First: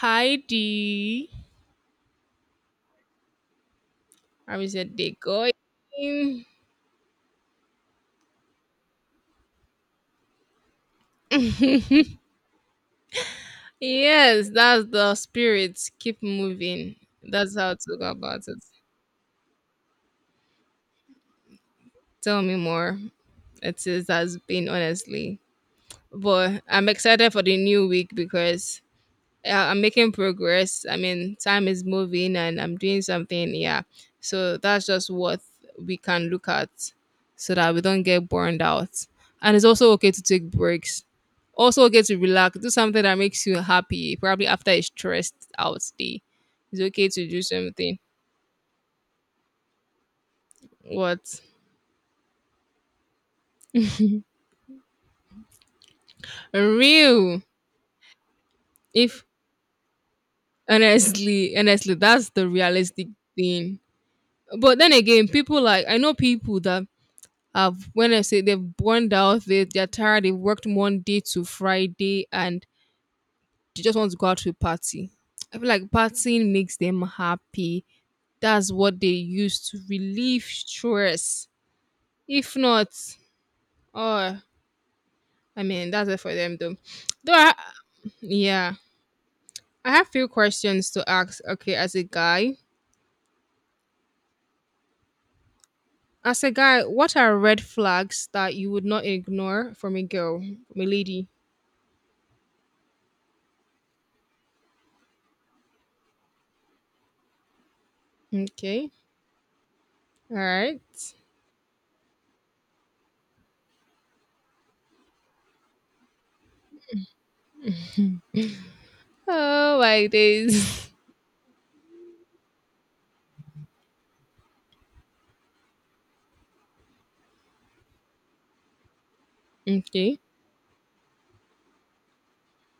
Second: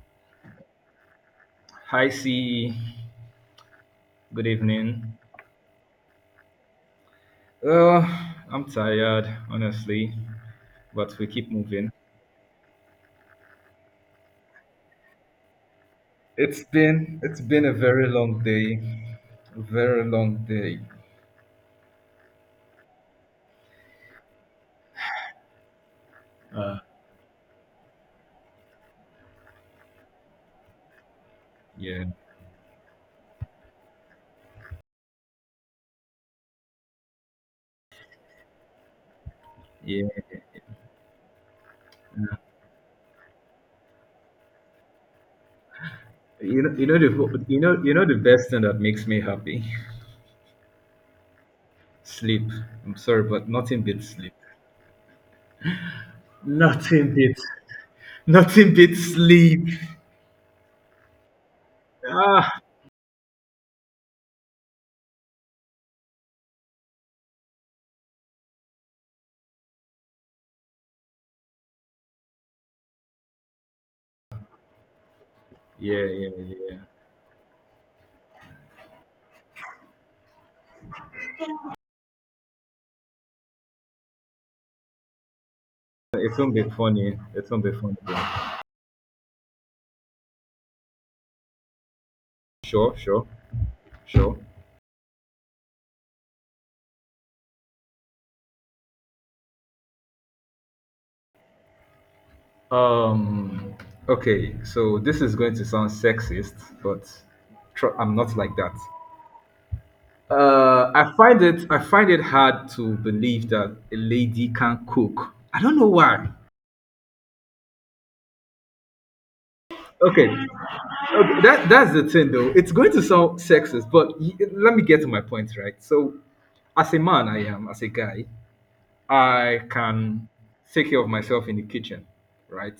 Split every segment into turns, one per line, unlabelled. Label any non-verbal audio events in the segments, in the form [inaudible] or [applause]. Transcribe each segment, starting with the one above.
Heidi.
Hi, C. Good
I was said
evening.
going. [laughs]
Uh, I'm tired, honestly, but we keep moving.
Yes, that's the spirit. Keep
It's
moving.
been it's
That's
been a
how to
very
go
long
about it.
day, very long day.
Tell me more. It is has been honestly. But
Uh,
I'm excited for the new week because yeah, I'm making progress. I mean, time is
yeah,
moving and I'm doing something. Yeah. So that's just what we can look at so that we don't get burned out. And it's also okay
yeah.
to take breaks. Also okay to relax. Do something that makes you happy. Probably after a stressed out day. It's
You know
okay
the
to do
whole- you
something.
know the best thing that makes me happy,
What?
[laughs] sleep. I'm sorry, but nothing beats sleep. Nothing beats
Real.
nothing beats
If
sleep.
honestly, honestly, that's the
Ah,
realistic thing. But then again, people like I know people that I've when I say they've burned out, they're tired, they've worked Monday to Friday and they just want to go out to a party. I feel like
yeah, yeah,
partying makes
yeah.
them happy. That's what they use to relieve stress. If not, oh I mean that's it for
It won't
them
be
though.
funny.
Though
It
I,
won't be funny. Though.
yeah. I have few questions to ask, okay, as a guy.
Sure, sure, sure.
As a guy, what are red flags that you would not ignore from a girl, from a lady?
Um, okay, so this is going to sound sexist, but I'm not like that.
Okay. All right.
I find it hard to believe that a lady can cook. I don't know why.
Oh my
Okay,
days. [laughs]
okay that's the thing though. It's going to sound sexist, but let me get to my point, right? So, as a man, I am as a guy. I
Okay.
can take care of myself in the kitchen, right?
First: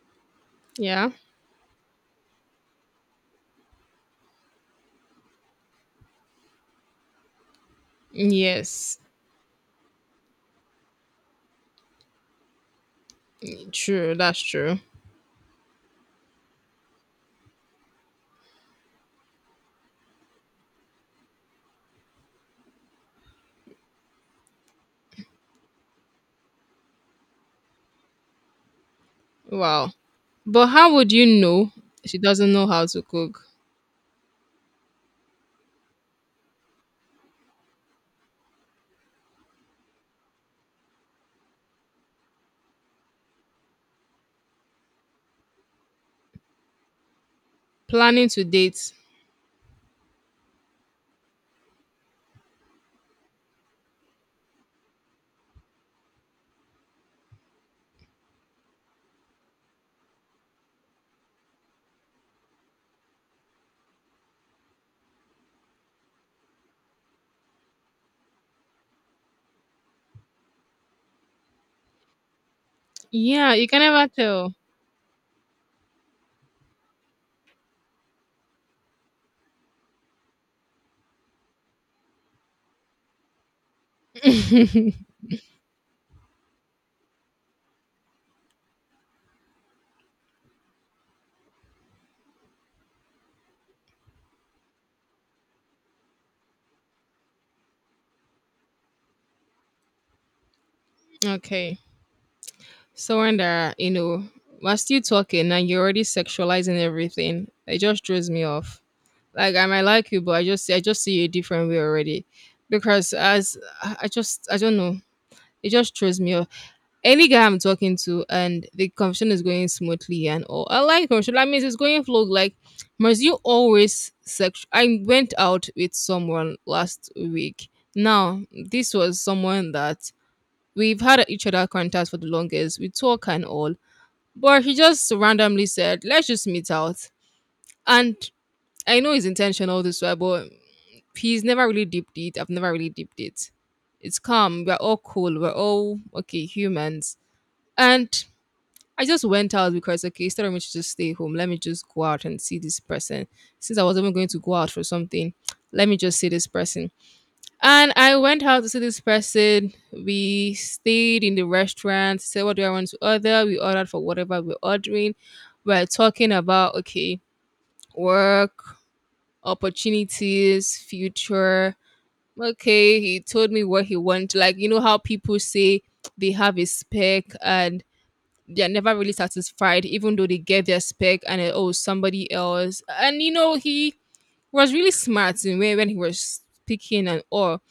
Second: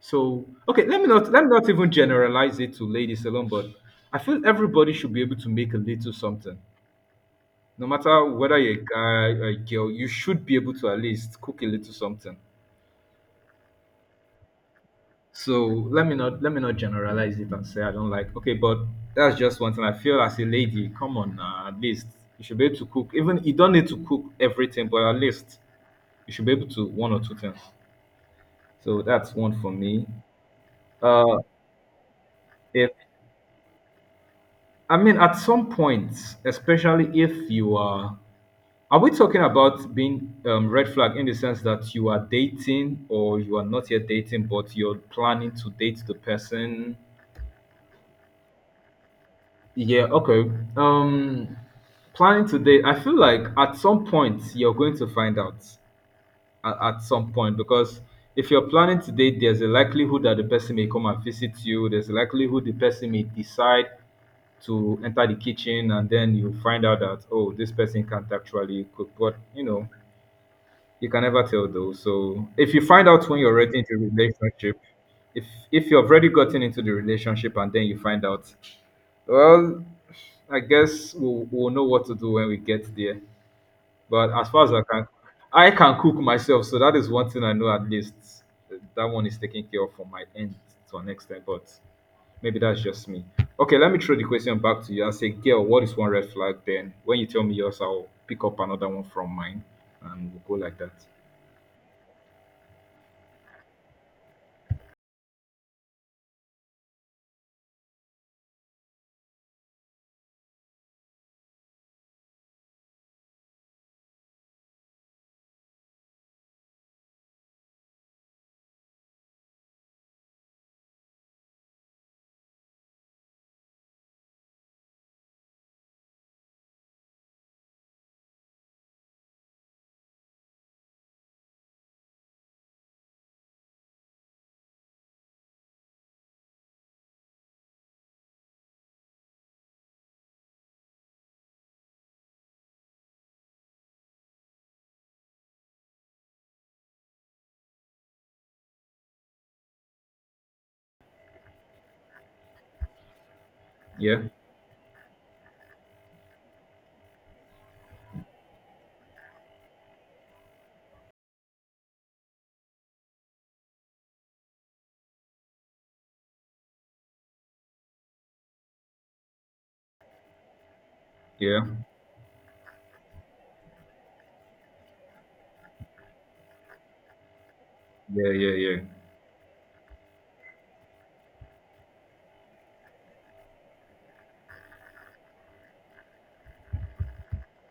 So, okay,
Yeah.
let me not even generalize it to ladies alone, but I feel everybody should be able to make a little something. No matter whether you're a
Yes.
guy or a girl, you should be able to at least cook a little something.
True. That's true.
So let me not generalize it and say I don't like. Okay, but that's just one thing. I feel as a lady, come on, at least you should be able to cook. Even you don't need to cook everything, but at least you should be able to one or two things. So that's one for
Wow.
me.
But how would you
Uh,
know she doesn't know how
if
to cook?
I mean, at some point, especially if are we talking about being red flag in the sense that you are dating or you are not yet dating, but you're planning to date the person?
Planning to date.
Yeah, okay. Um, Planning to date, I feel like at some point you're going to find out at some point because if you're planning to date, there's a likelihood that the person may come and visit you. There's a likelihood the person may decide to enter the kitchen and then you find out that oh, this person can't actually cook, but you know you can never tell though. So if you find out when you're
Yeah, you
already
can
into a
never tell.
relationship, if if you've already gotten into the relationship and then you find out, well, I guess we'll know what to do when we get there, but as far as
[laughs]
I can cook myself, so that is one thing I know at least. That one is taken care of from my end to an extent, but maybe that's just me. Okay, let me throw the question back to you and say, girl, what is one red flag then? When you tell me yours, I'll pick up another one from mine and we'll go like that.
Okay. So when there, you know, we're still talking and you're already sexualizing everything. It just throws me off. Like I might like you, but I just see you a different way already. Because as I just I don't know. It just throws me off. Any guy I'm talking to and the conversation is going smoothly and all. I like conversation. That means it's going flow. Like, must you always sex? I went out with someone last week. Now, this was someone that we've had each other contacts for the longest. We talk and all. But he just randomly said, let's just meet out. And I know his intentional this way, but he's never really deeped it. I've never really deeped it. It's calm. We're all cool. We're all okay humans. And I just went out because okay, instead of me to just stay home, let me just go out and see this person. Since I was even
Yeah,
going to go out for something, [tsk] let me just see this person. And I went out to see this person. We stayed in the restaurant, said what do I want to order? We ordered for whatever we're ordering. We're talking about okay, work, opportunities,
yeah,
future. Okay, he told me what he wants. Like you know how people say they have a spec and
yeah, yeah,
they're
yeah,
never really satisfied, even though they get their spec and oh somebody else. And you know, he was really smart in way when he was speaking and all.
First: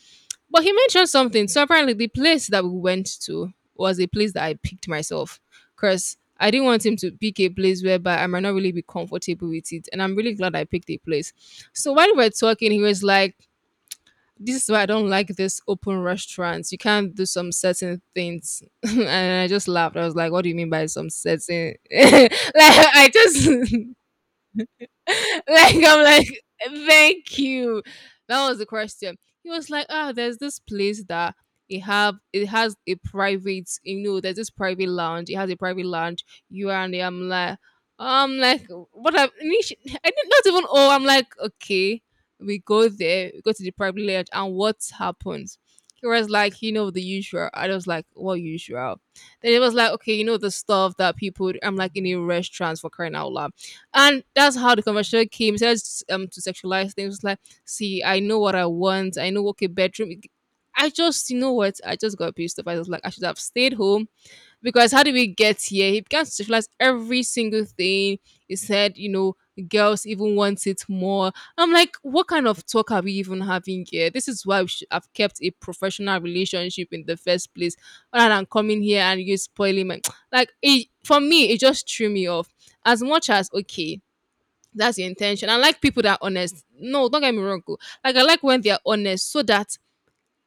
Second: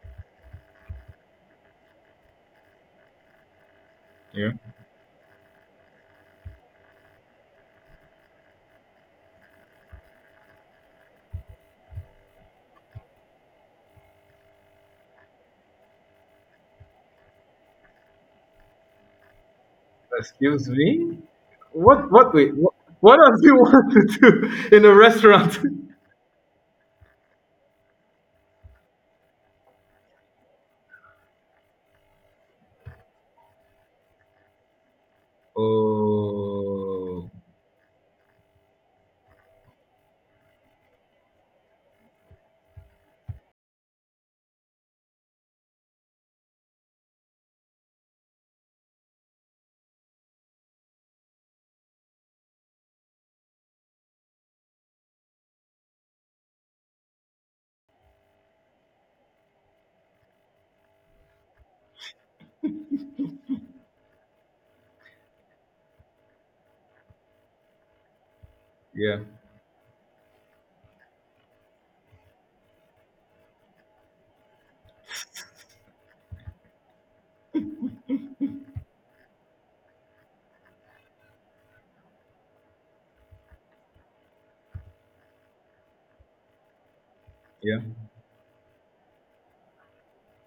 But he mentioned something. So apparently the place that we went to was a place that
yeah.
I picked myself. Cause I didn't want him to pick a place whereby I might not really be comfortable with it. And I'm really glad I picked a place. So while we were talking, he was like, this is why I don't like this open restaurants. You can't do some certain things. [laughs] And I just laughed. I was like, what do you
Excuse
mean by some
me?
certain? [laughs]
What,
Like,
what, wait, what,
I
what does
just,
he [laughs]
[laughs]
want to do in a
[laughs]
restaurant? [laughs]
like I'm like, thank you. That was the question. He was like, ah, there's this place that it has a private, you know, there's this private lounge. It has a private lounge. You are in there.
Oh,
I'm like, [laughs] I did not even oh, I'm like, okay, we go to the private lounge, and what happens? He was like, you know, the usual. I was like, what usual? Then it was like, okay, you know, the stuff that people, I'm like in a restaurant for crying out loud and that's how the conversation came. He says to sexualize things like, see, I know what I want. I know what a bedroom. I just, you know what? I just got pissed off. I was like, I should have stayed home because how did we get here? He began to sexualize every single thing. He said, you
yeah,
know, girls even want it more. I'm like, what kind of talk are we even having here? This is why we should have kept a professional relationship in the first place, rather than coming here and you spoiling my [tsk] like. It, for me, it just threw me off as much as okay that's your intention. I like people that are honest. No, don't get me wrong.
yeah.
Oh. Like I like when they're honest so that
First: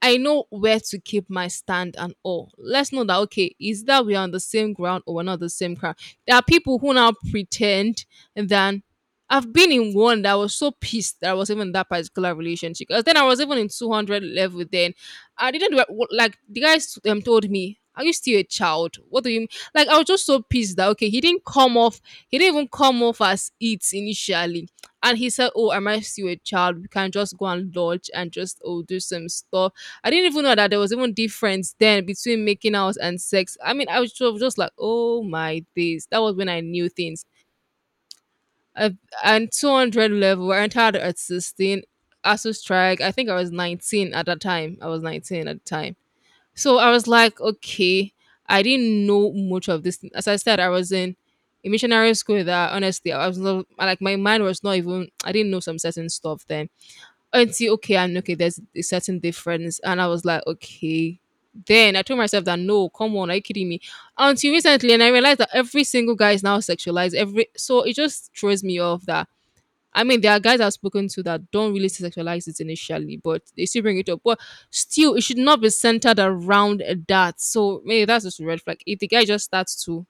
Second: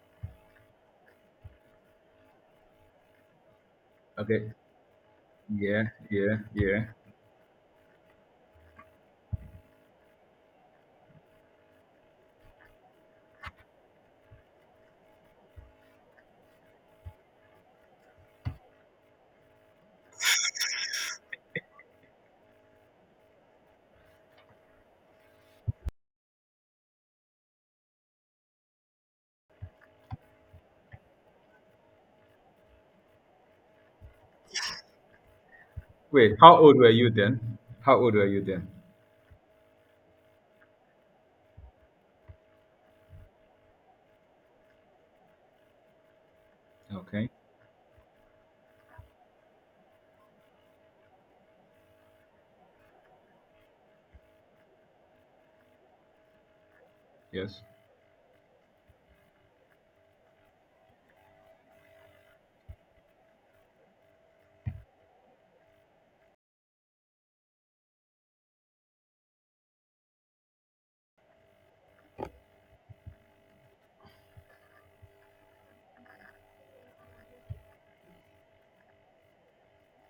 I know where to keep my stand and all. Let's know that okay, is that we are on the
Okay.
same ground or we're not the same
Yeah,
ground.
yeah,
There are people
yeah.
who now pretend that I've been in one that I was so pissed that I was even in that particular relationship. Because then I was even in 200 level then. I didn't re- what- like the guys told me, are you still a child? What do you mean? Like I was just so pissed that okay, he didn't come off, he didn't even come off as it initially. And he said, oh, am I still a child? We can just go and lodge and just oh do some stuff. I didn't even know that there was even difference then between making out and sex. I mean, I was just like, oh my days. That
Wait,
was when
how
I
old were
knew
you
things.
then? How old were you then?
I, and 200 level, I entered at 16. ASU strike, I think I was 19 at that time. I was 19 at the time. So I was
Okay,
like, okay, I didn't know much of this. As I said, I was in a missionary school that honestly, I was not, like, my mind was not even, I didn't know some certain stuff then
yes.
until okay, I'm okay, there's a certain difference. And I was like, okay. Then I told myself that no, come on, are you kidding me? Until recently, and I realized that every single guy is now sexualized. Every so it just throws me off that I mean there are guys I've spoken to that don't really sexualize it initially, but they still bring it up. But still, it should not be centered around that. So maybe that's just a red flag. If the guy just starts to